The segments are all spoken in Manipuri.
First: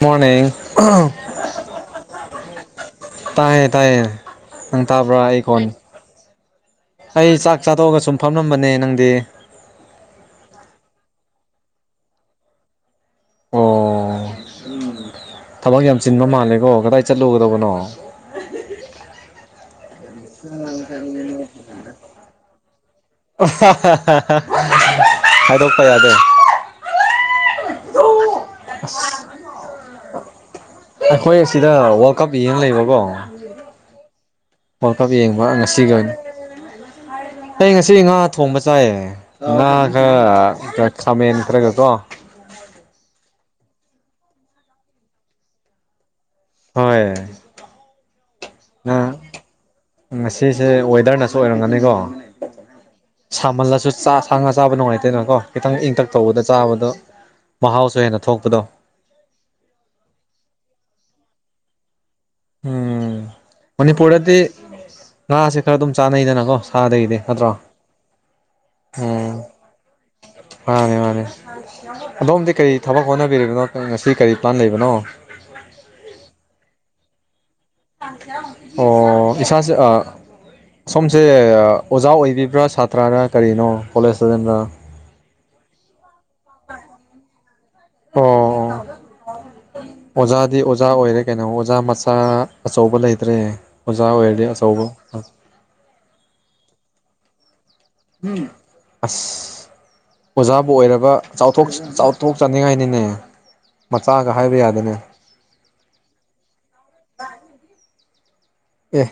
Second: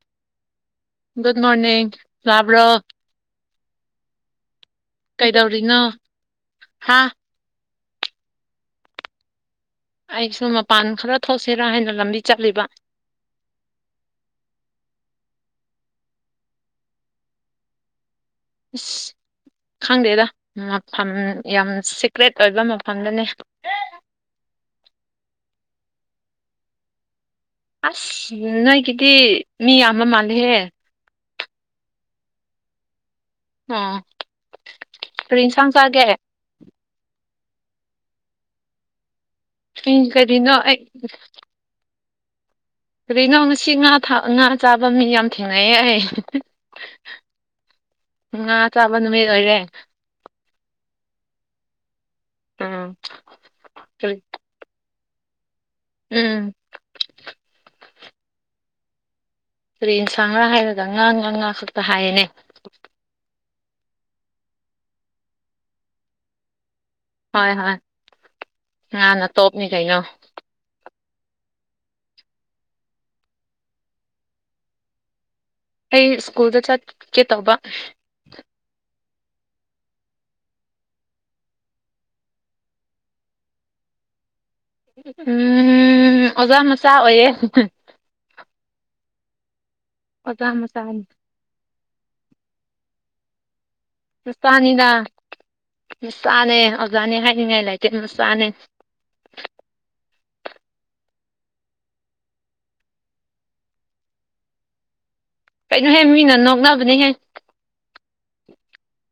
ꯃꯣꯔꯅꯤꯡ ꯒꯨꯗ ꯃꯣꯔꯅꯤꯡ ꯇꯕ꯭ꯔꯣ ꯇꯥꯏ ꯇꯥꯏ ꯅꯪ ꯇꯥꯕ꯭ꯔꯥ ꯑꯩ ꯀꯣꯟ ꯀꯩꯗꯧꯔꯤꯅꯣ ꯍꯥ ꯑꯩ ꯆꯥꯛ ꯆꯥꯊꯣꯛꯑꯒ ꯁꯨꯝ ꯐꯝꯂꯝꯕꯅꯦ ꯅꯪꯗꯤ ꯑꯩꯁꯨ ꯃꯄꯥꯟ ꯈꯔ ꯊꯣꯛꯁꯤꯔꯥ ꯍꯥꯏꯅ ꯂꯝꯕꯤ ꯆꯠꯂꯤꯕ ꯑꯣ ꯊꯕꯛ ꯌꯥꯝ ꯆꯤꯟꯕ ꯃꯥꯜꯂꯦꯀꯣ ꯀꯗꯥꯏ ꯆꯠꯂꯨꯒꯗꯕꯅꯣ ꯑꯁ ꯈꯪꯗꯦꯗ ꯃꯐꯝ ꯌꯥꯝ ꯁꯤꯀ꯭ꯔꯦꯠ ꯑꯣꯏꯕ ꯃꯐꯝꯗꯅꯦ [unintelligible] ꯍꯥꯏꯗꯣꯛꯄ ꯌꯥꯗꯦ ꯑꯁ ꯅꯣꯏꯒꯤꯗꯤ ꯃꯤ ꯌꯥꯝꯕ ꯃꯥꯜꯂꯦꯍꯦ ꯑꯩꯈꯣꯏ ꯑꯁꯤꯗ ꯋꯥꯔꯜ ꯀꯞ ꯌꯦꯡ ꯂꯩꯕꯀꯣ ꯑꯣ ꯋꯥꯔꯜ ꯀꯞ ꯀꯔꯤ ꯌꯦꯡꯕ ꯏꯟꯁꯥꯡ ꯉꯁꯤꯒ ꯆꯥꯒꯦ ꯑꯩ ꯉꯁꯤ ꯉꯥ ꯊꯣꯡꯕ ꯆꯥꯏꯌꯦ ꯑꯩ ꯉꯥꯒ ꯀꯔꯤꯅꯣ ꯑꯩ ꯈꯃꯦꯟ ꯈꯔꯒ ꯀꯣ ꯀꯔꯤꯅꯣ ꯉꯁꯤ ꯉꯥ ꯊꯥ ꯉꯥ ꯆꯥꯕ ꯃꯤ ꯌꯥꯝ ꯊꯦꯡꯅꯩꯌꯦ ꯑꯩ ꯍꯣꯏ ꯉꯥ ꯆꯥꯕ ꯅꯪ ꯅꯨꯃꯤꯠ ꯑꯣꯏꯔꯦ ꯉꯁꯤꯁꯦ ꯋꯦꯗꯔꯅꯁꯨ ꯑꯣꯏꯔꯝꯒꯅꯤꯀꯣ ꯎꯝ ꯁꯥꯃꯜꯂꯁꯨ ꯀꯔꯤ ꯆꯥꯛ ꯁꯥ ꯉꯥ ꯆꯥꯕ ꯅꯨꯡꯉꯥꯏꯇꯦꯗ ꯀꯣ ꯈꯤꯇꯪꯗꯤ ꯏꯪꯇꯛ ꯎꯝ ꯇꯧꯕꯗ ꯆꯥꯕꯗꯣ ꯃꯍꯥꯎꯁꯨ ꯍꯦꯟꯅ ꯊꯣꯛꯄꯗꯣ ꯀꯔꯤ ꯏꯟꯁꯥꯡꯂ ꯍꯥꯏꯔꯒ ꯉꯥ ꯉꯥ ꯉꯥ ꯈꯛꯇ ꯍꯥꯏꯌꯦꯅꯦ ꯎꯝ ꯃꯅꯤꯄꯨꯔꯗꯗꯤ ꯉꯥꯁꯦ ꯈꯔ ꯑꯗꯨꯝ ꯆꯥꯅꯩꯗꯅꯀꯣ ꯁꯥꯗꯒꯤꯗꯤ ꯅꯠꯇ꯭ꯔꯣ ꯍꯣꯏ ꯍꯣꯏ ꯉꯥꯅ ꯎꯝ ꯇꯣꯞꯅꯤ ꯀꯩꯅꯣ ꯃꯥꯅꯦ ꯃꯥꯅꯦ ꯑꯗꯣꯝꯗꯤ ꯀꯔꯤ ꯊꯕꯛ ꯍꯣꯠꯅꯕꯤꯔꯤꯕꯅꯣ ꯉꯁꯤ ꯀꯔꯤ ꯄ꯭ꯂꯥꯟ ꯂꯩꯕꯅꯣ ꯑꯩ ꯁ꯭ꯀꯨꯜꯗ ꯆꯠꯀꯦ ꯇꯧꯕ ꯑꯣ ꯏꯁꯥꯖꯦ ꯑ ꯁꯣꯝꯁꯦ ꯑꯣꯖꯥ ꯑꯣꯏꯕꯤꯕ꯭ꯔꯥ ꯁꯥꯇ꯭ꯔꯔ ꯀꯔꯤꯅꯣ ꯀꯣꯂꯦꯖ ꯂꯣꯁꯤꯟꯕꯔ ꯎꯝ ꯑꯣꯖꯥ ꯃꯆꯥ ꯑꯣꯏꯌꯦ ꯑꯣ ꯑꯣꯖꯥꯗꯤ ꯑꯣꯖꯥ ꯑꯣꯏꯔꯦ ꯀꯩꯅꯣ ꯑꯣꯖꯥ ꯃꯆꯥ ꯑꯆꯧꯕ ꯂꯩꯇ꯭ꯔꯦ ꯑꯣꯖꯥ ꯑꯣꯏꯔꯗꯤ ꯑꯆꯧꯕ ꯃꯆꯥꯅꯤꯅ ꯃꯆꯥꯅꯦ ꯑꯣꯖꯥꯅꯦ ꯍꯥꯏꯅꯤꯡꯉꯥꯏ ꯂꯩꯇꯦ ꯃꯆꯥꯅꯦ ꯑꯁ ꯑꯣꯖꯥꯕꯨ ꯑꯣꯏꯔꯕ ꯆꯥꯎꯊꯣꯛ ꯆꯥꯎꯊꯣꯛꯆꯅꯤꯡꯉꯥꯏꯅꯤꯅꯦ ꯃꯆꯥꯒ ꯍꯥꯏꯕ ꯌꯥꯗꯅꯦ ꯀꯩꯅꯣꯍꯦ ꯃꯤꯅ ꯅꯣꯛꯅꯕꯅꯤꯍꯦ ꯑꯦ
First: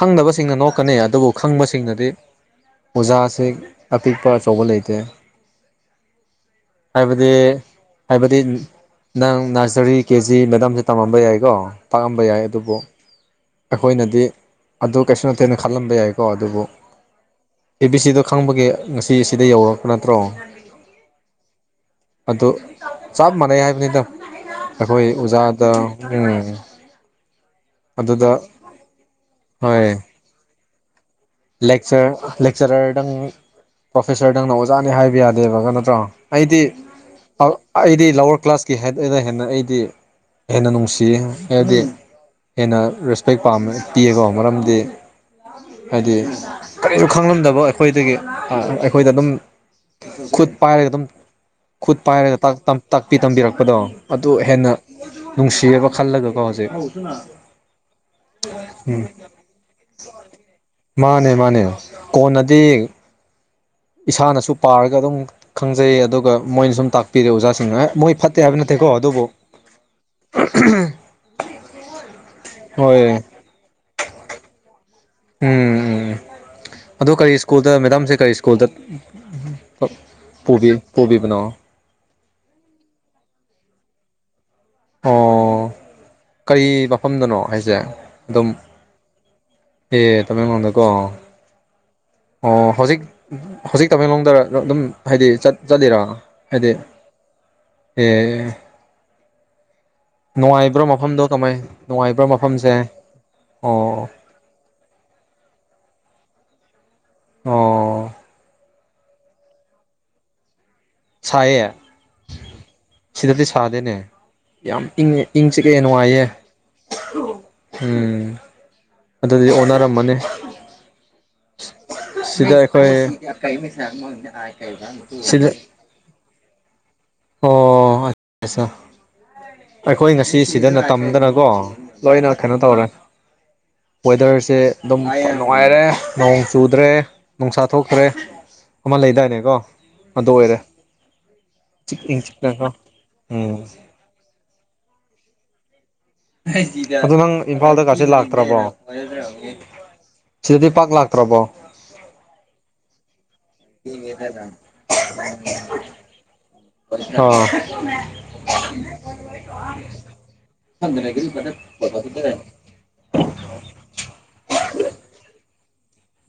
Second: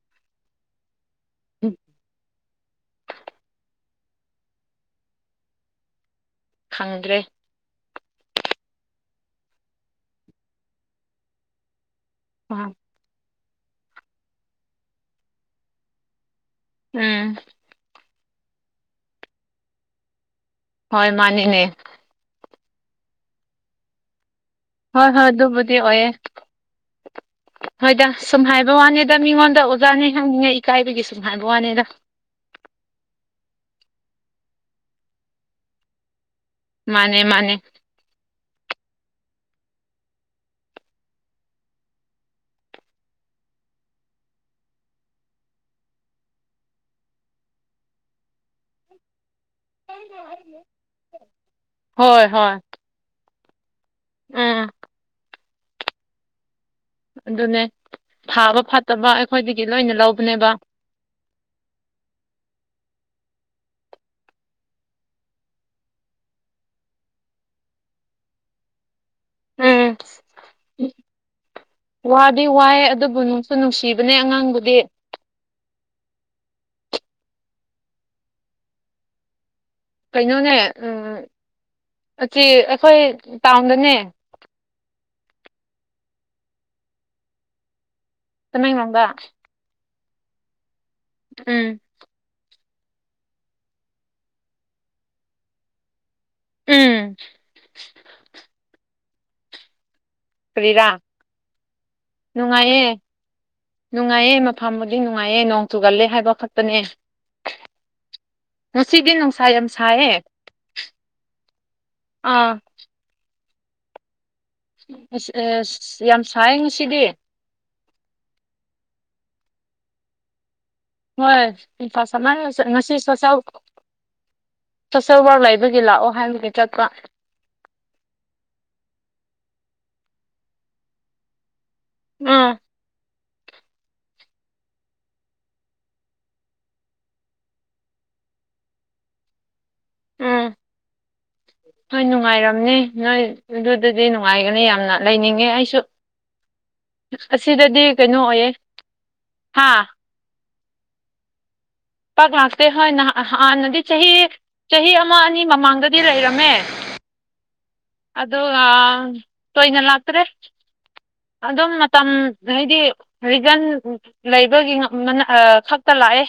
ꯈꯪꯗꯕꯁꯤꯡꯅ ꯅꯣꯛꯀꯅꯤ ꯑꯗꯨꯕꯨ ꯈꯪꯕꯁꯤꯡꯅꯗꯤ ꯑꯣꯖꯥꯁꯦ ꯑꯄꯤꯛꯄ ꯑꯆꯧꯕ ꯂꯩꯇꯦ ꯈꯪꯗ꯭ꯔꯦ ꯍꯥꯏꯕꯗꯤ ꯍꯥꯏꯕꯗꯤ ꯅꯪ ꯅꯔꯁꯔꯤ ꯀꯦ ꯖꯤ ꯃꯦꯗꯥꯝꯁꯦ ꯇꯝꯃꯝꯕ ꯌꯥꯏꯀꯣ ꯇꯥꯛꯑꯝꯕ ꯌꯥꯏ ꯑꯗꯨꯕꯨ ꯑꯩꯈꯣꯏꯅꯗꯤ ꯑꯗꯨ ꯀꯩꯁꯨ ꯅꯠꯇꯦꯅ ꯈꯜꯂꯝꯕ ꯌꯥꯏꯀꯣ ꯑꯗꯨꯕꯨ ꯎꯝ ꯑꯦ ꯕꯤ ꯁꯤꯗꯣ ꯈꯪꯕꯒꯤ ꯉꯁꯤ ꯁꯤꯗ ꯌꯧꯔꯛꯄ ꯅꯠꯇ꯭ꯔꯣ ꯍꯣꯏ ꯃꯥꯅꯤꯅꯦ ꯑꯗꯨ ꯆꯞ ꯃꯥꯟꯅꯩ ꯍꯥꯏꯕꯅꯤꯗ ꯍꯣꯏ ꯑꯩꯈꯣꯏ ꯍꯣꯏ ꯑꯣꯖꯥꯗ ꯑꯗꯨꯕꯨꯗꯤ ꯑꯣꯏꯌꯦ ꯎꯝ ꯍꯣꯏꯗ ꯑꯗꯨꯗ ꯁꯨꯝ ꯍꯥꯏꯕ ꯋꯥꯅꯤꯗ ꯃꯤꯉꯣꯟꯗ ꯍꯣꯏ ꯑꯣꯖꯥꯅꯤ ꯍꯪꯅꯤꯡꯉꯥꯏ ꯏꯀꯥꯏꯕꯒꯤ ꯁꯨꯝ ꯍꯥꯏꯕ ꯋꯥꯅꯤ ꯂꯦꯛꯆꯔ ꯂꯦꯛꯆꯔꯔꯗꯪ ꯄ꯭ꯔꯣꯐꯦꯁꯔꯗꯪꯅ ꯑꯣꯖꯥꯅꯤ ꯍꯥꯏꯕ ꯌꯥꯗꯦꯕ ꯅꯠꯇ꯭ꯔꯣ ꯑꯩꯗꯤ ꯃꯥꯅꯦ ꯃꯥꯅꯦ ꯑꯩꯗꯤ ꯂꯋꯔ ꯀ꯭ꯂꯥꯁꯀꯤ [unintelligible] ꯍꯦꯟꯅ ꯑꯩꯗꯤ ꯍꯦꯟꯅ ꯅꯨꯡꯁꯤꯌꯦ ꯍꯥꯏꯗꯤ ꯍꯦꯟꯅ ꯔꯦꯁꯄꯦꯛ ꯄꯥꯝꯃꯦ ꯄꯤꯌꯦꯀꯣ ꯃꯔꯝꯗꯤ ꯍꯥꯏꯗꯤ ꯀꯔꯤꯈꯨ ꯈꯪꯂꯝꯗꯕ ꯑꯩꯈꯣꯏꯗꯒꯤ ꯑꯩꯈꯣꯏꯗ ꯑꯗꯨꯝ ꯈꯨꯠ ꯄꯥꯏꯔꯒ ꯑꯗꯨꯝ ꯈꯨꯠ ꯍꯣꯏ ꯄꯥꯏꯔꯒ ꯇꯥꯛ ꯍꯣꯏ ꯇꯝ ꯇꯥꯛꯄꯤ ꯇꯝꯕꯤꯔꯛꯄꯗꯣ ꯑꯗꯨ ꯎꯝ ꯍꯦꯟꯅ ꯅꯨꯡꯁꯤꯌꯦꯕ ꯈꯜꯂꯒꯀꯣ ꯍꯧꯖꯤꯛ ꯑꯗꯨꯅꯦ ꯊꯥꯕ ꯐꯠꯇꯕ ꯑꯩꯈꯣꯏꯗꯒꯤ ꯂꯣꯏꯅ ꯂꯧꯕꯅꯦꯕ ꯃꯥꯅꯦ ꯃꯥꯅꯦ ꯀꯣꯟꯅꯗꯤ ꯏꯁꯥꯅꯁꯨ ꯄꯥꯔꯒ ꯑꯗꯨꯝ ꯈꯪꯖꯩ ꯑꯗꯨꯒ ꯃꯣꯏꯅ ꯁꯨꯝ ꯇꯥꯛꯄꯤꯔꯦ ꯑꯣꯖꯥꯁꯤꯡꯅ ꯃꯣꯏ ꯐꯠꯇꯦ ꯍꯥꯏꯕ ꯅꯠꯇꯦꯀꯣ ꯑꯗꯨꯕꯨ ꯎꯝ ꯋꯥꯗꯤ ꯋꯥꯏꯑꯦ ꯍꯣꯏ ꯑꯗꯨꯕꯨ ꯅꯨꯡ ꯗꯨ ꯅꯨꯡꯁꯤꯕꯅꯦ ꯑꯉꯥꯡꯕꯨꯗꯤ ꯎꯝ ꯑꯗꯣ ꯀꯔꯤ ꯁ꯭ꯀꯨꯜꯗ ꯃꯦꯗꯥꯝꯁꯦ ꯀꯔꯤ ꯁ꯭ꯀꯨꯜꯗ ꯀꯞ ꯄꯨꯕꯤ ꯄꯨꯕꯤꯕ ꯅꯣ ꯑꯀꯤ ꯑꯩꯈꯣꯏ ꯇꯥꯎꯟꯗꯅꯦ ꯑꯣ ꯀꯩ ꯃꯐꯝꯗꯅꯣ ꯍꯥꯏꯖꯦ ꯇꯃꯦꯡꯂꯣꯡꯗ ꯑꯦ ꯇꯃꯦꯡꯂꯣꯡꯗꯀꯣ ꯎꯝ ꯑꯣ ꯍꯧꯖꯤꯛ ꯍꯧꯖꯤꯛ ꯇꯃꯦꯡꯂꯣꯡꯗꯔ ꯑꯗꯨꯝ ꯍꯥꯏꯗꯤ ꯆꯠꯂꯤꯔꯥ ꯍꯥꯏꯗꯤ ꯎꯝ ꯑꯦ ꯅꯨꯡꯉꯥꯏꯕ꯭ꯔꯥ ꯀꯔꯤꯔꯥ ꯃꯐꯝꯗꯣ ꯀꯃꯥꯏ ꯅꯨꯡꯉꯥꯏꯕ꯭ꯔꯥ ꯃꯐꯝꯁꯦ ꯑꯣ ꯐꯝꯕꯗꯤ ꯅꯨꯡꯉꯥꯏꯌꯦ ꯅꯣꯡ ꯆꯨꯒꯜꯂꯦ ꯍꯥꯏꯕ ꯈꯛꯇꯅꯦ ꯑꯣ ꯉꯁꯤꯗꯤ ꯅꯨꯡꯁꯥ ꯌꯥꯝ ꯁꯥꯏꯌꯦ ꯁꯥꯏꯌꯦ ꯑꯥ ꯁꯤꯗꯗꯤ ꯁꯥꯗꯦꯅꯦ ꯌꯥꯝ ꯏꯪꯉꯦ ꯏꯪ ꯆꯤꯛꯑꯦ ꯑꯁ ꯌꯥꯝ ꯅꯨꯡꯉꯥꯏꯌꯦ ꯁꯥꯏ ꯉꯁꯤꯗꯤ ꯎꯝ ꯑꯗꯨꯗꯤ ꯑꯣꯟꯅꯔꯝꯃꯅꯤ ꯍꯣꯏ ꯅꯨꯡꯁꯥ ꯁꯥꯃꯟ ꯁꯤꯗ ꯉꯁꯤ ꯑꯩꯈꯣꯏ ꯊꯥꯕꯛ ꯁꯤꯗ ꯂꯩꯕꯒꯤ ꯂꯥꯛꯑꯣ ꯍꯥꯏꯕꯒꯤ ꯆꯠꯄ ꯑꯣ ꯑꯥꯁꯥ ꯑꯩꯈꯣꯏ ꯉꯁꯤ ꯁꯤꯗꯅ ꯇꯝꯗꯅꯀꯣ ꯂꯣꯏꯅ ꯀꯩꯅꯣ ꯎꯝ ꯇꯧꯔꯦ ꯋꯦꯗꯔꯁꯦ ꯑꯗꯨꯝ ꯅꯨꯡꯉꯥꯏꯔꯦ ꯅꯣꯡ ꯆꯨꯗ꯭ꯔꯦ ꯅꯨꯡꯁꯥ ꯊꯣꯛꯇ꯭ꯔꯦ ꯑꯃ ꯂꯩꯗꯥꯏꯅꯦ ꯀꯣ ꯑꯗꯨ ꯎꯝ ꯑꯣꯏꯔꯦ ꯆꯤꯛ ꯍꯣꯏ ꯏꯪ ꯆꯤꯛꯅꯀꯣ ꯅꯨꯡꯉꯥꯏꯔꯝꯅꯦ ꯅꯣꯏ ꯎꯝ ꯑꯗꯨꯗꯗꯤ ꯅꯨꯡꯉꯥꯏꯒꯅꯤ ꯌꯥꯝꯅ ꯂꯩꯅꯤꯡꯉꯦ ꯑꯩꯁꯨ ꯑꯗꯨ ꯅꯪ ꯑꯁꯤꯗꯗꯤ ꯏꯝꯐꯥꯜꯗꯒꯥꯁꯦ ꯀꯩꯅꯣ ꯑꯣꯏꯌꯦ ꯂꯥꯛꯇ꯭ꯔꯥꯕꯣ ꯍꯥ ꯁꯤꯗꯗꯤ ꯄꯥꯛ ꯂꯥꯛꯇ꯭ꯔꯕꯣ ꯄꯥꯛ ꯂꯥꯛꯇꯦ ꯍꯣꯏ ꯅꯍꯥꯟ ꯍꯥꯟꯅꯗꯤ ꯆꯍꯤ ꯆꯍꯤ ꯑꯃ ꯑꯅꯤ ꯃꯃꯥꯡꯗꯗꯤ ꯂꯩꯔꯝꯃꯦ ꯑꯥ ꯑꯗꯨꯒꯥ ꯇꯣꯏꯅ ꯂꯥꯛꯇ꯭ꯔꯦ ꯑꯗꯨꯝ ꯃꯇꯝ ꯍꯥꯏꯗꯤ ꯔꯤꯖꯟ ꯂꯩꯕꯒꯤ ꯈꯛꯇ ꯂꯥꯛꯑꯦ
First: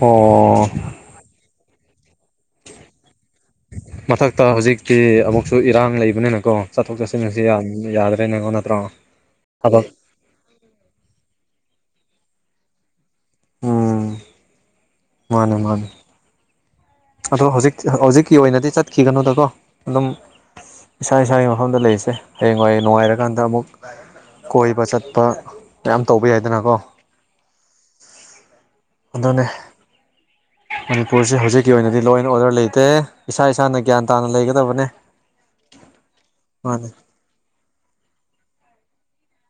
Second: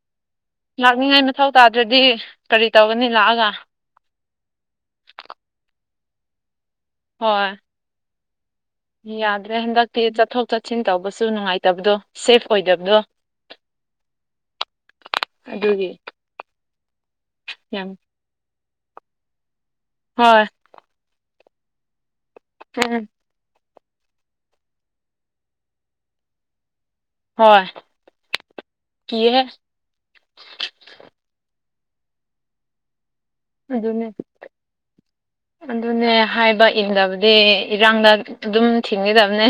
ꯑꯣ ꯂꯥꯛꯅꯤꯡꯉꯥꯏ ꯃꯊꯧ ꯇꯥꯗ꯭ꯔꯥꯗꯤ ꯀꯔꯤ ꯇꯧꯒꯅꯤ ꯂꯥꯛꯑꯒ ꯃꯊꯛꯇ ꯍꯧꯖꯤꯛꯇꯤ ꯑꯃꯨꯛꯁꯨ ꯏꯔꯥꯡ ꯂꯩꯕꯅꯤꯅꯀꯣ ꯆꯠꯊꯣꯛ ꯆꯠꯁꯤꯟꯁꯤ ꯍꯣꯏ ꯌꯥꯝ ꯌꯥꯗ꯭ꯔꯦ ꯅꯦꯀꯣ ꯅꯠꯇ꯭ꯔꯣ ꯌꯥꯗ꯭ꯔꯦ ꯊꯕꯛ ꯍꯟꯗꯛꯇꯤ ꯆꯠꯊꯣꯛ ꯆꯠꯁꯤꯟ ꯇꯧꯕꯁꯨ ꯅꯨꯡꯉꯥꯏꯇꯕꯗꯣ ꯁꯦꯐ ꯑꯣꯏꯗꯕꯗꯣ ꯎꯝ ꯃꯥꯅꯦ ꯃꯥꯅꯦ ꯑꯗꯨꯒꯤ ꯑꯗꯣ ꯍꯧꯖꯤꯛ ꯌꯥꯝ ꯍꯧꯖꯤꯛꯀꯤ ꯑꯣꯏꯅꯗꯤ ꯆꯠꯈꯤꯒꯅꯨꯗꯀꯣ ꯑꯗꯨꯝ ꯍꯣꯏ ꯏꯁꯥ ꯏꯁꯥꯒꯤ ꯃꯐꯝꯗ ꯂꯩꯔꯤꯁꯦ ꯍꯌꯦꯡꯋꯥꯏ ꯎꯝ ꯅꯨꯡꯉꯥꯏꯔꯛ ꯀꯥꯟꯗ ꯑꯃꯨꯛ ꯀꯣꯏꯕ ꯆꯠꯄ ꯃꯌꯥꯝ ꯇꯧꯕ ꯌꯥꯏꯗꯅꯀꯣ ꯍꯣꯏ ꯀꯤꯍꯦ ꯑꯗꯨꯅꯦ ꯃꯅꯤꯄꯨꯔꯁꯦ ꯍꯧꯖꯤꯛ ꯒꯤ ꯑꯣꯏꯅꯗꯤ ꯂꯣ ꯑꯦꯟ ꯑꯣꯔꯗ꯭ꯔ ꯂꯩꯇꯦ ꯏꯁꯥ ꯏꯁꯥꯅ ꯒ꯭ꯌꯥꯟ ꯑꯗꯨꯅꯦ ꯇꯥꯅ ꯂꯩꯒꯗꯕꯅꯦ ꯑꯗꯨꯅꯦ ꯍꯥꯏꯕ ꯃꯥꯅꯦ ꯏꯟꯗꯕ ꯗꯦ ꯏꯔꯥꯡꯗ ꯑꯗꯨꯝ ꯊꯤꯡꯒꯥꯗꯕꯅꯦ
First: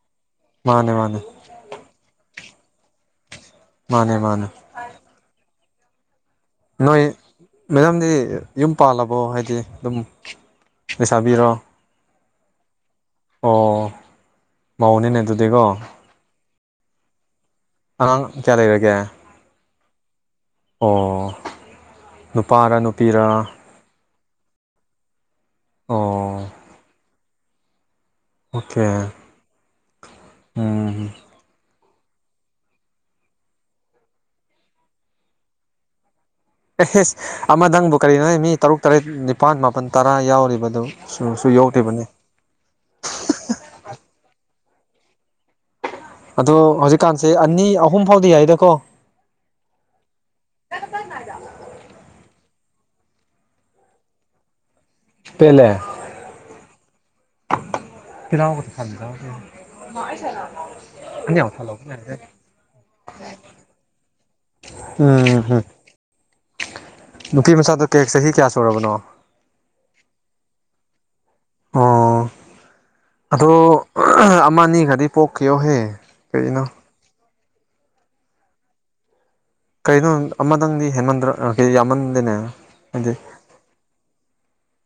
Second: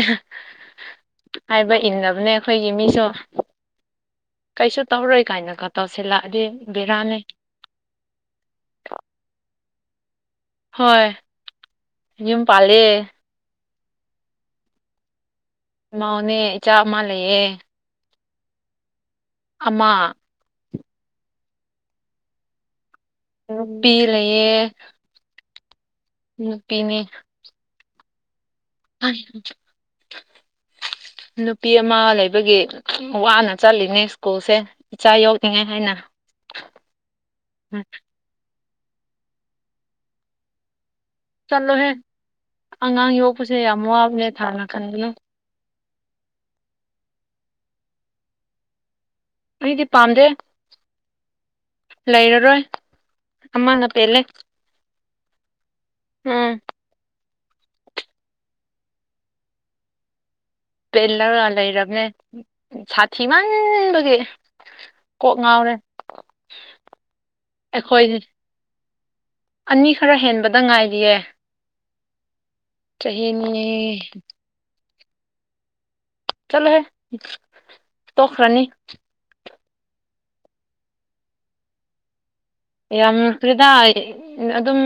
ꯃꯥꯅꯦ ꯃꯥꯅꯦ ꯍꯥꯏꯕ ꯏꯟꯅꯕꯅꯦ ꯑꯩꯈꯣꯏꯒꯤ ꯃꯤꯁꯨ ꯃꯥꯅꯦ ꯃꯥꯅꯦ ꯀꯩꯁꯨ ꯇꯧꯔꯣꯏ ꯀꯥꯏꯅꯒ ꯇꯧꯁꯤꯜꯂꯛꯑꯗꯤ ꯅꯣꯏ ꯕꯦꯔꯥꯅꯤ ꯃꯦꯗꯥꯝꯗꯤ ꯌꯨꯝ ꯄꯥꯜꯂꯕꯣ ꯍꯥꯏꯗꯤ ꯑꯗꯨꯝ ꯍꯣꯏ ꯂꯩꯁꯥꯕꯤꯔꯣ ꯌꯨꯝ ꯄꯥꯜꯂꯦ ꯑꯣ ꯃꯧꯅꯤꯅꯦ ꯑꯗꯨꯗꯤꯀꯣ ꯃꯥꯎꯅꯦ ꯏꯆꯥ ꯑꯃ ꯂꯩꯌꯦ ꯑꯉꯥꯡ ꯀ꯭ꯌꯥ ꯂꯩꯔꯥꯒꯦ ꯑꯃ ꯑꯣ ꯅꯨꯄꯥꯔ ꯅꯨꯄꯤꯔ ꯅꯨꯞꯄꯤ ꯂꯩꯌꯦ ꯑꯣ ꯅꯨꯄꯤꯅꯦ ꯑꯣꯀꯦ [unintelligible] ꯎꯝ ꯅꯨꯞ ꯄꯤ ꯑꯃ ꯂꯩꯕꯒꯤ ꯋꯥꯅ ꯆꯠꯂꯤꯝꯅꯦ ꯁ꯭ꯀꯨꯜꯁꯦ ꯏꯆꯥ ꯌꯣꯛꯅꯤꯡꯉꯥꯏ ꯍꯥꯏꯅ ꯑꯦ ꯍꯤꯁ ꯑꯃꯗꯪꯕꯨ ꯀꯔꯤꯅꯣꯍꯦ ꯃꯤ ꯇꯔꯨꯛ ꯇꯔꯦꯠ ꯅꯤꯄꯥꯜ ꯃꯥꯄꯜ ꯇꯔꯥ ꯌꯥꯎꯔꯤꯕꯗꯨ ꯁꯨ ꯆꯠꯂꯣꯍꯦ ꯌꯧꯗ꯭ꯔꯤꯕꯅꯤ ꯑꯉꯥꯡ ꯌꯣꯛꯄꯁꯦ ꯌꯥꯝ ꯋꯥꯕꯅꯦ ꯊꯥ [unintelligible] ꯑꯗꯣ ꯍꯧꯖꯤꯛꯀꯥꯟꯁꯦ ꯑꯅꯤ ꯑꯍꯨꯝ ꯐꯥꯎꯗꯤ ꯌꯥꯏꯗꯀꯣ ꯑꯩꯗꯤ ꯄꯥꯝꯗꯦ ꯂꯩꯔꯔꯣꯏ ꯑꯃꯅ ꯄꯦꯜꯂꯦ ꯄꯦꯟꯂꯦ ꯎꯝ [unintelligible] ꯄꯦꯜꯂꯒ ꯂꯩꯔꯕꯅꯦ ꯁꯥꯊꯤ ꯃꯥꯟꯕꯒꯤ ꯎꯝ ꯍꯨ ꯅꯨꯄꯤ ꯃꯆꯥꯗꯣ ꯑꯩꯈꯣꯏ ꯀ꯭ꯔꯦꯛ ꯆꯍꯤ ꯀꯌꯥ ꯁꯨꯔꯕꯅꯣ ꯑꯅꯤ ꯈꯔ ꯍꯦꯟꯕꯗ ꯉꯥꯏꯔꯤꯌꯦ ꯑꯣ ꯑꯗꯣ ꯆꯍꯤꯅꯤ ꯑꯃꯅꯤꯒꯗꯤ ꯄꯣꯛꯈꯤꯌꯣꯍꯦ ꯀꯔꯤꯅꯣ ꯆꯠꯂꯣꯍꯦ ꯇꯣꯛꯈꯔꯅꯤ ꯀꯩꯅꯣ ꯑꯃꯗꯪꯗꯤ ꯍꯦꯟꯃꯟꯗ꯭ꯔ ꯑ ꯍꯦ ꯌꯥꯝꯃꯟꯗꯦꯅꯦ ꯍꯥꯏꯗꯤ ꯌꯥꯝ ꯐ꯭ꯔꯤꯗꯥ ꯑꯗꯨꯝ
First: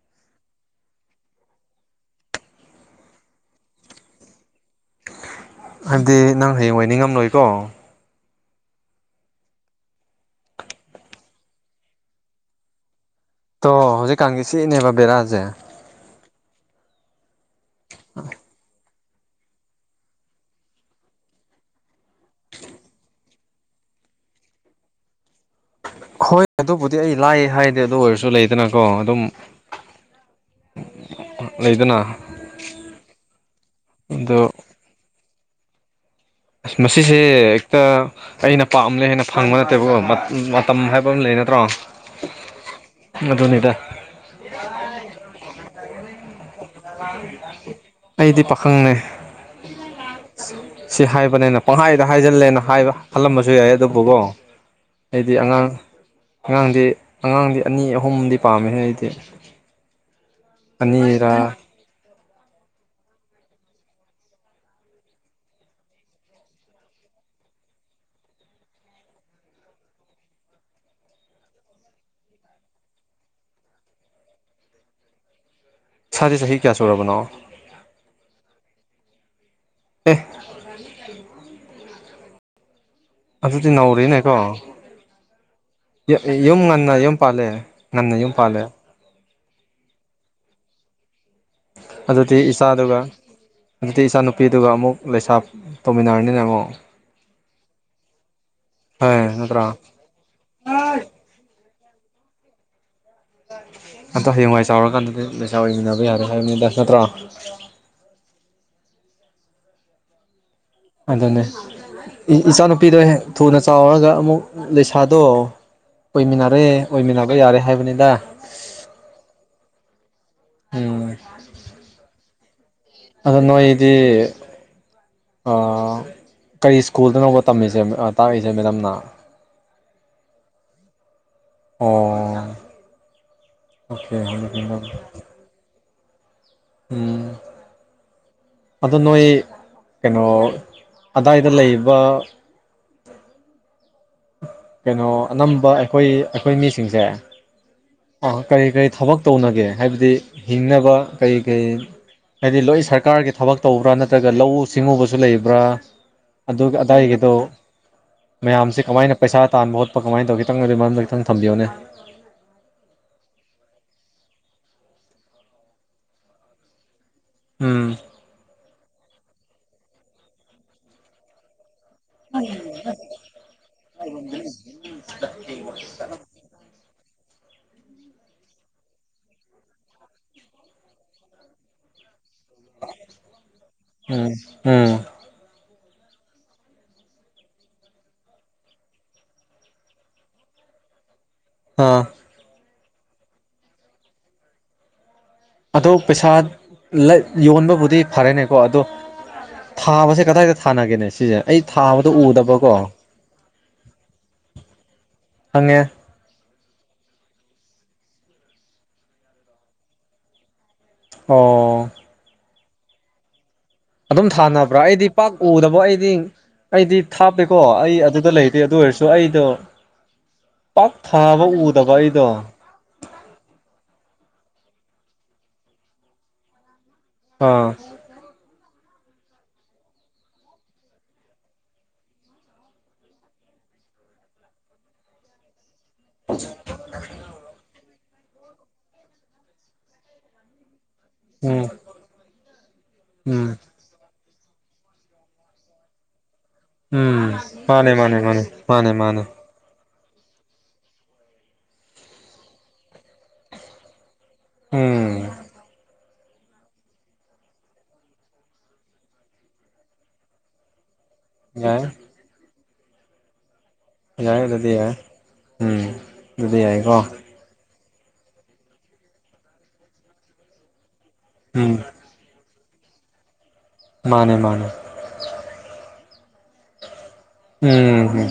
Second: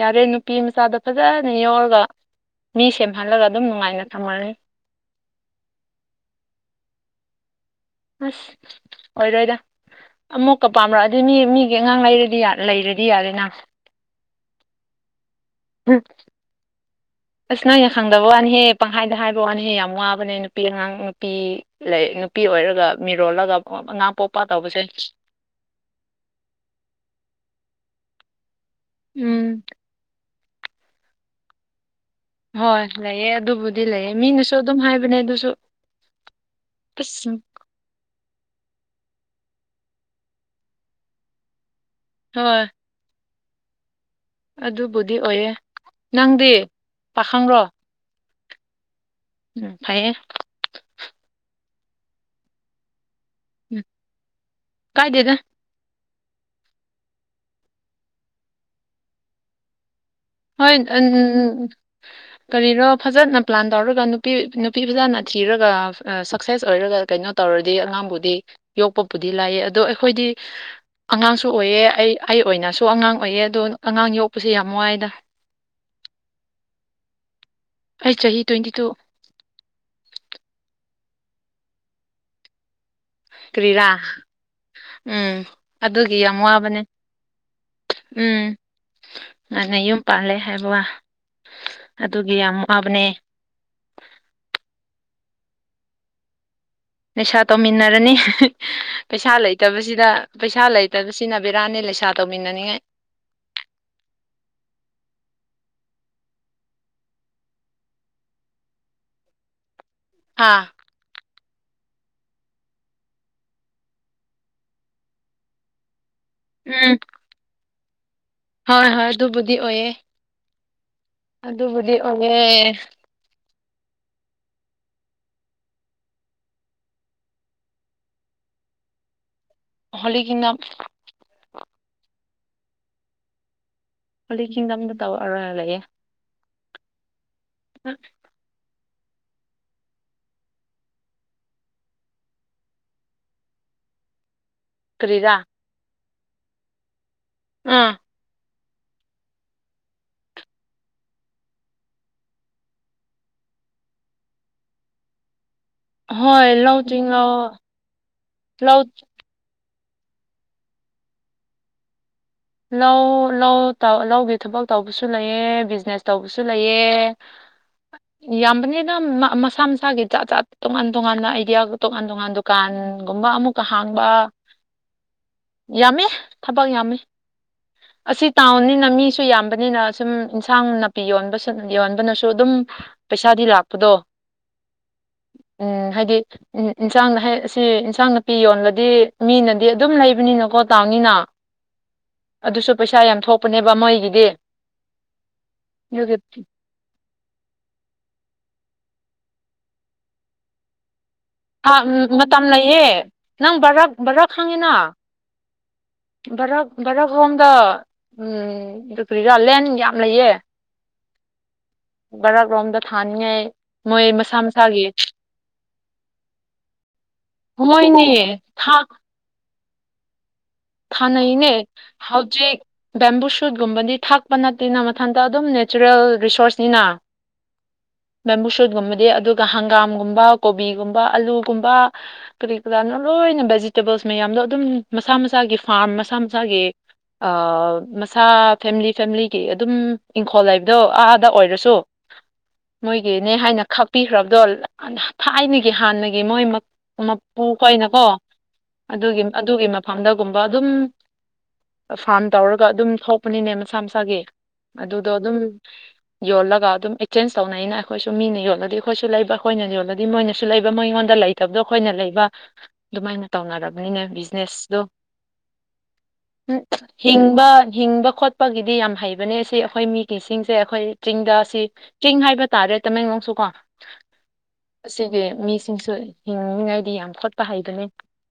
ꯌꯥꯔꯦ ꯅꯨꯄꯤ ꯃꯆꯥꯗꯣ ꯐꯖꯅ ꯌꯣꯔꯒ ꯃꯤ ꯁꯦꯝꯍꯜꯂꯒ ꯑꯗꯨꯝ ꯅꯨꯡꯉꯥꯏꯅ ꯊꯝꯉꯅꯤ ꯍꯥꯏꯕꯗꯤ ꯅꯪ ꯍꯌꯦꯡꯋꯤꯏ ꯅꯤꯡꯉꯝꯂꯣꯏꯀꯣ ꯑꯁ ꯑꯣꯏꯔꯣꯏꯗ ꯑꯃꯨꯛꯀ ꯄꯥꯝꯔꯛꯑꯗꯤ ꯃꯤ ꯃꯤꯒꯤ ꯑꯉꯥꯡ ꯂꯩꯔꯗꯤ ꯂꯩꯔꯗꯤ ꯌꯥꯔꯦꯅ ꯇꯣ ꯍꯧꯖꯤꯛꯀꯥꯟꯒꯤ ꯁꯤꯅꯦꯕ ꯕꯦꯔꯥꯖꯦ [unintelligible] ꯑꯁ ꯅꯣꯏꯅ ꯈꯪꯗꯕ ꯋꯥꯅꯤꯍꯦ ꯄꯪꯍꯥꯏꯗ ꯍꯥꯏꯕ ꯋꯥꯅꯤꯍꯦ ꯌꯥꯝ ꯋꯥꯕꯅꯦ ꯅꯨꯄꯤ ꯑꯉꯥꯡ ꯅꯨꯄꯤ ꯂꯩ ꯅꯨꯄꯤ ꯑꯣꯏꯔꯒ ꯃꯤꯔꯣꯜꯂꯒꯒꯣ ꯑꯉꯥꯡ ꯄꯣꯛꯄ ꯇꯧꯕꯁꯦ ꯍꯣꯏ ꯑꯗꯨꯕꯨꯗꯤ ꯑꯩ ꯂꯥꯏ ꯍꯥꯏꯗꯦ ꯑꯗꯨ ꯑꯣꯏꯔꯁꯨ ꯂꯩꯗꯅꯀꯣ ꯑꯗꯨꯝ ꯎꯝ ꯂꯩꯗꯨꯅ ꯍꯣꯏ ꯂꯩꯌꯦ ꯑꯗꯨꯕꯨꯗꯤ ꯂꯩꯌꯦ ꯑꯗꯣ ꯃꯤꯅꯁꯨ ꯑꯗꯨꯝ ꯍꯥꯏꯕꯅꯦ ꯑꯗꯨꯁꯨ ꯑꯁ ꯃꯁꯤꯁꯦ ꯀ ꯑꯩꯅ ꯄꯥꯝꯂꯦ ꯍꯥꯏꯅ ꯐꯪꯕ ꯅꯠꯇꯦꯕꯣ ꯃꯠ ꯃꯇꯝ ꯍꯥꯏꯕ ꯑꯃ ꯂꯩ ꯅꯠꯇ꯭ꯔꯣ ꯍꯣꯏ ꯃꯗꯨꯅꯤꯗ ꯑꯗꯨꯕꯨꯗꯤ ꯑꯣꯏꯌꯦ ꯅꯪꯗꯤ ꯄꯥꯈꯪꯔꯣ ꯑꯩꯗꯤ ꯄꯥꯈꯪꯅꯦ ꯎꯝ ꯐꯩꯌꯦ ꯁꯤ ꯍꯥꯏꯕꯅꯦꯅ ꯄꯪꯍꯥꯏꯗ ꯍꯥꯏꯖꯜꯂꯦꯅ ꯍꯥꯏꯕ ꯍꯜꯂꯝꯃ ꯖꯨ ꯌꯥꯏꯌꯦ ꯎꯝ ꯑꯗꯨꯕꯨꯒꯣ ꯑꯦꯗꯤ ꯀꯥꯏꯗꯦꯗ ꯑꯉꯥꯡ ꯑꯉꯥꯡꯗꯤ ꯑꯉꯥꯡꯗꯤ ꯑꯅꯤ ꯑꯍꯨꯝꯗꯤ ꯄꯥꯝꯃꯦꯍꯦ ꯑꯩꯗꯤ ꯍꯣꯏ ꯑꯟ ꯑꯅꯤꯔꯥ ꯀꯔꯤꯔꯣ ꯐꯖꯅ ꯄ꯭ꯂꯥꯟ ꯇꯧꯔꯒ ꯅꯨꯄꯤ ꯅꯨꯄꯤ ꯐꯖꯅ ꯊꯤꯔꯒ ꯑ ꯁꯛꯁꯦꯁ ꯑꯣꯏꯔꯒ ꯀꯩꯅꯣ ꯇꯧꯔꯗꯤ ꯑꯉꯥꯡꯕꯨꯗꯤ ꯌꯣꯛꯄꯕꯨꯗꯤ ꯂꯥꯏꯌꯦ ꯑꯗꯣ ꯑꯩꯈꯣꯏꯗꯤ ꯑꯉꯥꯡꯁꯨ ꯑꯣꯏꯌꯦ ꯑꯩ ꯑꯩ ꯑꯣꯏꯅꯁꯨ ꯑꯉꯥꯡ ꯑꯣꯏꯌꯦ ꯑꯗꯣ ꯑꯉꯥꯡ ꯌꯣꯛꯄꯁꯦ ꯌꯥꯝ ꯋꯥꯏꯗ ꯏꯁꯥꯁꯦ ꯆꯍꯤ ꯀꯌꯥ ꯁꯨꯔꯕꯅꯣ ꯑꯩ ꯆꯍꯤ ꯇ꯭ꯋꯦꯟꯇꯤ ꯇꯨ ꯑꯦ ꯑꯗꯨꯗꯤ ꯀꯔꯤꯔꯥ ꯅꯧꯔꯤꯅꯦꯀꯣ ꯎꯝ ꯑꯗꯨꯒꯤ ꯌꯥꯝ ꯌꯨꯝ ꯋꯥꯕꯅꯦ ꯉꯟꯅ ꯌꯨꯝ ꯄꯥꯜꯂꯦ ꯉꯟꯅ ꯌꯨꯝ ꯎꯝ ꯄꯥꯜꯂꯦ ꯉꯟꯅ ꯌꯨꯝ ꯄꯥꯜꯂꯦ ꯍꯥꯏꯕ ꯑꯗꯨꯒꯤ ꯑꯗꯨꯗꯤ ꯌꯥꯝ ꯏꯆꯥꯗꯨꯒ ꯋꯥꯕꯅꯦ ꯃꯩꯇꯩ ꯏꯆꯥ ꯅꯨꯨꯄꯤꯗꯨꯒ ꯑꯃꯨꯛ ꯂꯩꯁꯥ ꯇꯧꯃꯤꯟꯅꯔꯅꯤꯅꯦ ꯑꯃꯨꯛ ꯄꯩꯁꯥ ꯇꯧꯃꯤꯟꯅꯔꯅꯤ ꯍꯣꯏ ꯄꯩꯁꯥ ꯅꯠꯇ꯭ꯔꯥ ꯂꯩꯇꯕꯁꯤꯗ ꯄꯩꯁꯥ ꯂꯩꯇꯕ ꯁꯤꯅ ꯕꯤꯔꯥꯅꯦ ꯂꯩꯁꯥ ꯇꯧꯃꯤꯟꯅꯅꯤꯡꯉꯥꯏ ꯑꯗꯣ ꯍꯌꯦꯡꯋꯥꯏ ꯆꯥꯎꯔꯀꯥꯟꯗꯗꯤ ꯂꯩꯁꯥ ꯑꯣꯏꯃꯤꯟꯅꯕ ꯌꯥꯒꯗꯔꯥ ꯍꯥꯏꯕꯅꯤꯗ ꯅꯠꯇ꯭ꯔꯥ ꯍꯥꯥ ꯑꯗꯨꯅꯦ ꯏꯆꯥꯅꯨꯄꯤꯗꯣ ꯍꯦꯡ ꯊꯨꯅ ꯆꯥꯎꯔꯒ ꯑꯃꯨꯛ ꯂꯩꯁꯥꯗꯣ ꯑꯣꯏꯃꯤꯟꯅꯔꯦ ꯎꯝ ꯑꯣꯏꯃꯤꯟꯅꯕ ꯌꯥꯔꯦ ꯍꯥꯏꯕꯅꯤꯗ ꯍꯣꯏ ꯍꯣꯏ ꯑꯗꯨꯕꯨꯗꯤ ꯑꯣꯏꯌꯦ ꯎꯝ ꯑꯗꯨꯕꯨꯗꯤ ꯑꯣꯏꯌꯦ ꯑꯗꯣ ꯅꯣꯏꯗꯤ ꯀꯔꯤ ꯁ꯭ꯀꯨꯜꯗꯅꯣꯕ ꯇꯝꯃꯤꯁꯦ ꯇꯔꯤꯁꯦ ꯃꯦꯗꯥꯝꯅ ꯍꯣꯂꯤ ꯀꯤꯡꯗꯝ ꯑꯣ ꯑꯣꯀꯦ ꯍꯣꯂꯤ ꯀꯤꯡꯗꯝꯗ ꯇꯧꯔꯒ ꯂꯩꯑꯦ ꯎꯝ [inaudible] ꯑꯗꯣ ꯅꯣꯏ ꯀꯩꯅꯣ ꯑꯗꯥꯏꯗ ꯂꯩꯕ ꯀꯩꯅꯣ ꯀꯔꯤꯔꯥ ꯑꯅꯝꯕ ꯑꯩꯈꯣꯏ ꯑꯩꯈꯣꯏ ꯃꯤꯁꯤꯡꯁꯦ ꯑꯥ ꯀꯔꯤ ꯀꯔꯤ ꯊꯕꯛ ꯇꯧꯅꯒꯦ ꯍꯥꯏꯕꯗꯤ ꯍꯤꯡꯅꯕ ꯀꯔꯤ ꯀꯔꯤ ꯍꯥꯏꯗꯤ ꯂꯣꯏ ꯁꯔꯀꯥꯔꯒꯤ ꯊꯕꯛ ꯇꯧꯕ꯭ꯔꯥ ꯅꯠꯇ꯭ꯔꯒ ꯂꯧꯎ ꯁꯤꯡꯎꯕꯁꯨ ꯂꯩꯕ꯭ꯔꯥ ꯍꯣꯏ ꯑꯗꯨ ꯂꯧ ꯆꯤꯡꯂꯧ ꯑꯗꯥꯏꯒꯤꯗꯣ ꯂꯧ ꯃꯌꯥꯝꯁꯦ ꯀꯃꯥꯏꯅ ꯄꯩꯁꯥ ꯇꯥꯟꯕ ꯈꯣꯠꯄ ꯀꯃꯥꯏ ꯇꯧ ꯈꯤꯇꯪ ꯑꯗꯨ ꯃꯔꯝ ꯈꯤꯇꯪ ꯊꯝꯕꯤꯌꯣꯅꯦ ꯂꯧ ꯂꯧ ꯂꯧꯒꯤ ꯊꯕꯛ ꯇꯧꯕꯁꯨ ꯂꯩꯑꯦ ꯕꯤꯖꯤꯅꯦꯁ ꯇꯧꯕꯁꯨ ꯂꯩꯌꯦ ꯎꯝ ꯌꯥꯝꯕꯅꯦꯅ ꯃꯁꯥ ꯃꯁꯥꯒꯤ ꯖꯠ ꯖꯥꯠ ꯇꯣꯉꯥꯟ ꯇꯣꯉꯥꯟꯅ ꯑꯥꯏꯗꯤꯌꯥ ꯇꯣꯉꯥꯟ ꯇꯣꯉꯥꯟ ꯗꯨꯀꯥꯟꯒꯨꯝꯕ ꯑꯃꯨꯛ ꯀꯍꯥꯡꯕ ꯌꯥꯝꯃꯦ ꯊꯕꯛ ꯌꯥꯝꯃꯦ ꯑꯁꯤ ꯇꯥꯎꯟꯅꯤꯅ ꯃꯤꯁꯨ ꯌꯥꯝꯕꯅꯤꯅ ꯁꯨꯝ ꯏꯟꯁꯥꯡ ꯅꯥꯄꯤ ꯌꯣꯟꯕꯁꯨ ꯌꯣꯟꯕꯅꯁꯨ ꯑꯗꯨꯝ ꯄꯩꯁꯥꯗꯤ ꯂꯥꯛꯄꯗꯣ ꯎꯝ ꯎꯝ ꯎꯝ ꯍꯥꯏꯗꯤ ꯎꯝ ꯏꯟꯁꯥꯡꯅ ꯍꯥꯏ ꯁꯤ ꯏꯟꯁꯥꯡ ꯅꯥꯄꯤ ꯌꯣꯟꯕꯗꯤ ꯃꯤꯅꯗꯤ ꯑꯗꯨꯝ ꯂꯩꯕꯅꯤꯅꯀꯣ ꯇꯥꯎꯅꯤꯅ ꯑꯥ ꯑꯗꯨꯁꯨ ꯄꯩꯁꯥ ꯌꯥꯝ ꯊꯣꯛꯄꯅꯦꯕ ꯃꯣꯏꯒꯤꯗꯤ ꯑꯗꯣ ꯑꯗꯨꯒꯤ ꯄꯩꯁꯥ ꯌꯣꯟꯕꯕꯨꯗꯤ ꯐꯔꯦꯅꯦꯀꯣ ꯑꯗꯣ ꯊꯥꯕꯁꯦ ꯀꯗꯥꯏꯗ ꯊꯥꯅꯒꯦꯅꯦ ꯁꯤꯁꯦ ꯑꯩ ꯥ ꯊꯥꯕꯗꯣ ꯃꯇꯝ ꯎꯗꯕꯀꯣ ꯂꯩꯌꯦ ꯅꯪ ꯕꯔ꯭ꯛ ꯕꯔꯥꯛ ꯈꯪꯉꯤꯅ ꯈꯪꯉꯦ ꯕꯔꯛ ꯕꯔꯛ ꯍꯣꯝꯗ ꯎꯝ ꯑꯗꯨ ꯀ꯭ꯔꯤꯔꯥ ꯂꯦꯟ ꯌꯥꯝ ꯂꯩꯌꯦ꯫ ꯑꯣ ꯕꯔꯛ ꯔꯣꯝꯗ ꯊꯥꯅꯤꯡꯉꯥꯏ ꯃꯣꯏ ꯑꯗꯨꯝ ꯃꯁꯥ ꯊꯥꯅꯕ꯭ꯔꯥ ꯃꯁꯥꯒꯤ ꯑꯩꯗꯤ ꯄꯥꯛ ꯎꯗꯕ ꯑꯩꯗꯤꯡ ꯑꯩꯗꯤ ꯊꯥꯞꯄꯦꯀꯣ ꯑꯩ ꯃꯣꯏꯅꯦ ꯑꯗꯨꯗ ꯂꯩꯇꯦ ꯊꯥ ꯑꯗꯨ ꯑꯣꯏꯔꯁꯨ ꯑꯩꯗꯣ ꯄꯥꯛ ꯊꯥꯕ ꯊꯥꯅꯩꯅꯦ ꯎꯗꯕ ꯑꯩꯗꯣ ꯍꯧꯖꯤꯛ ꯕꯦꯝꯕꯨ ꯁꯨꯠꯒꯨꯝꯕꯗꯤ ꯊꯥꯛꯄ ꯅꯠꯇꯦꯅ ꯃꯊꯟꯇ ꯑꯗꯨꯝ ꯅꯦꯆꯔꯦꯜ ꯔꯤꯁꯣꯔꯁꯅꯤꯅ꯫ ꯑꯥ ꯕꯦꯝꯕꯨ ꯁꯨꯠꯒꯨꯝꯕꯗꯤ ꯑꯗꯨꯒ ꯍꯪꯒꯥꯝꯒꯨꯝꯕ ꯀꯣꯕꯤꯒꯨꯝꯕ ꯑꯂꯨꯒꯨꯝꯕ꯫ ꯀꯔꯤ ꯀꯔꯥꯅꯣ ꯂꯣꯏꯅ ꯚꯦꯖꯤꯇꯦꯕꯜꯁ ꯃꯌꯥꯝꯗꯣ ꯑꯗꯨꯝ ꯃꯁꯥ ꯃꯁ ꯃꯁꯥꯒꯤ ꯐꯥꯔꯝ ꯃꯁꯥ ꯃꯁꯥꯒꯤ ꯑ ꯃꯁꯥ ꯐꯦꯃꯤꯂꯤ ꯐꯦꯃꯤꯂꯤꯒꯤ ꯑꯗꯨꯝ ꯏꯪꯈꯣꯜ ꯂꯩꯕꯗꯣ ꯑꯥ ꯑꯥꯗ ꯎꯝ ꯑꯣꯏꯔꯁꯨ ꯃꯣꯏꯒꯤꯅꯦ ꯎꯝ ꯍꯥꯏꯅ ꯈꯛ ꯄꯤꯈ꯭ꯔꯕꯗꯣ ꯊꯥꯏꯅꯒꯤ ꯍꯥꯟꯅꯒꯤ ꯃꯣꯏꯃꯛ ꯎꯝ ꯃꯄꯨ ꯃꯥꯅꯦ ꯈꯣꯏꯅꯀꯣ ꯃꯥꯅꯦ ꯃꯥꯅꯦ ꯃꯥꯅꯦ ꯑꯗꯨꯒꯤ ꯃꯥꯅꯦ ꯑꯗꯨꯒꯤ ꯃꯐꯝꯗꯒꯨꯝꯕ ꯑꯗꯨꯝ ꯐꯥꯝ ꯇꯧꯔꯒ ꯑꯗꯨꯝ ꯊꯣꯛꯄꯅꯤꯅꯦ ꯃꯁꯥ ꯃꯁꯥꯒꯤ ꯑꯗꯨꯗꯣ ꯎꯝ ꯑꯗꯨꯝ ꯌꯣꯜꯂꯒ ꯑꯗꯨꯝ ꯑꯦꯛꯆꯦꯟꯖ ꯇꯧꯅꯩꯅ ꯑꯩꯈꯣꯏꯁꯨ ꯃꯤꯅ ꯌꯣꯜꯂꯗꯤ ꯑꯩꯈꯣꯏꯁꯨ ꯂꯩꯕ ꯑꯩꯈꯣꯏꯅ ꯌꯣꯜꯂꯗꯤ ꯃꯣꯏꯅꯁꯨ ꯂꯩꯕ ꯃꯣꯏꯉꯣꯟꯗ ꯂꯩ ꯇꯕꯗꯣ ꯌꯥꯏ ꯑꯩꯈꯣꯏꯅ ꯂꯩꯕ ꯑꯗꯨꯃꯥꯏꯅ ꯇꯧꯅꯔꯕꯅꯤꯅꯦ ꯌꯥꯏ ꯑꯗꯨꯗꯤ ꯕꯤꯖꯤꯅꯦꯁꯗꯣ ꯌꯥꯏ ꯎꯝ ꯗꯨꯗꯤ ꯌꯥꯏꯒꯣ ꯕ ꯍꯤꯡꯕ ꯈꯣꯠꯄꯒꯤꯗꯤ ꯌꯥꯝ ꯍꯩꯕꯅꯦ ꯁꯤ ꯑꯩꯈꯣꯏ ꯃꯤꯒꯩꯁꯤꯡꯁꯦ ꯑꯩꯈꯣꯏ ꯆꯤꯡꯗ ꯁꯤ ꯎꯝ ꯆꯤꯡ ꯍꯥꯏꯕ ꯇꯥꯔꯦ ꯇꯃꯦꯡꯂꯣꯡꯁꯨ ꯀꯣ ꯃꯥꯅꯦ ꯃꯥꯅꯦ ꯑꯁꯤꯒꯤ ꯃꯤꯁꯤꯡꯁꯨ ꯍꯤꯡꯅꯤꯉꯥꯏꯗꯤ ꯌꯥꯝ ꯍꯣꯠ ꯎꯝ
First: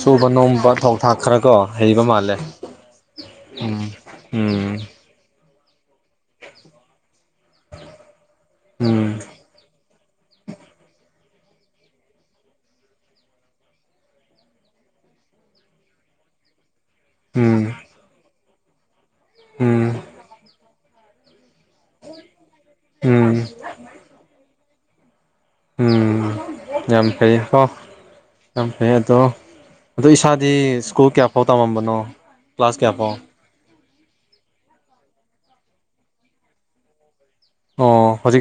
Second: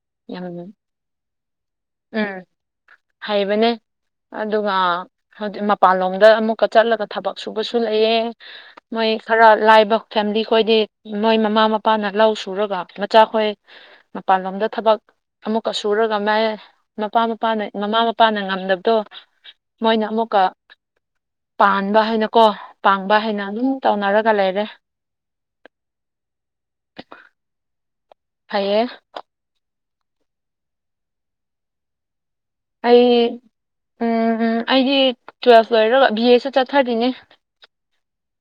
ꯁꯨꯕ ꯌꯥꯝ ꯅꯣꯝꯕ ꯊꯣꯛ ꯊꯥꯛ ꯈꯔ ꯀꯣ ꯍꯩꯕ ꯃꯥꯜꯂꯦ ꯎꯝ ꯎꯝ ꯎꯝ ꯎꯝ ꯍꯧꯗꯤ ꯃꯄꯥꯟꯂꯣꯝꯗ ꯑꯃꯨꯛꯀ ꯆꯠꯂꯒ ꯊꯕꯛ ꯁꯨꯕꯁꯨ ꯂꯩꯌꯦ ꯎꯝ ꯃꯣꯏ ꯈꯔ ꯂꯥꯏꯕ ꯐꯦꯃꯤꯂꯤ ꯈꯣꯏꯗꯤ ꯃꯣꯏ ꯃꯃꯥ ꯃꯄꯥꯅ ꯂꯧ ꯁꯨꯔꯒ ꯃꯆꯥꯈꯣꯏ ꯃꯄꯥꯟꯂꯣꯝꯗ ꯊꯕꯛ ꯀ ꯁꯨꯔꯒ ꯃꯥꯏ ꯃꯄꯥ ꯃꯄꯥꯅ ꯃꯃꯥ ꯃꯄꯥꯅ ꯉꯝꯗꯕꯗꯣ ꯎꯝ ꯃꯣꯏꯅ ꯑꯃꯨꯛꯀ ꯄꯥꯟꯕ ꯍꯥꯏꯅꯀꯣ ꯎꯝ ꯄꯥꯡꯕ ꯎꯝ ꯍꯥꯏꯅ ꯑꯗꯨꯝ ꯇꯧꯅꯔꯒ ꯂꯩꯔꯦ꯫ ꯎꯝ ꯌꯥꯝ ꯐꯩꯌꯦꯈꯣ ꯌꯥꯝ ꯐꯩꯌꯦ ꯐꯩ ꯑꯗꯣ ꯑꯗꯣ ꯏꯁꯥꯗꯤ ꯁ꯭ꯀꯨꯜ ꯀꯌꯥ ꯐꯥꯎ ꯇꯝꯃꯝꯕꯅꯣ꯫ ꯀ꯭ꯂꯥꯁ ꯀꯌꯥꯐꯥꯎ ꯑꯩ ꯎꯝ ꯑꯩꯒꯤ ꯇꯨꯋꯦꯜꯐ ꯂꯣꯏꯔꯒ ꯕꯤ ꯑꯦꯁꯨ ꯆꯠꯊꯔꯤꯅꯦ꯫ ꯑꯣ ꯍꯨꯖꯤꯛ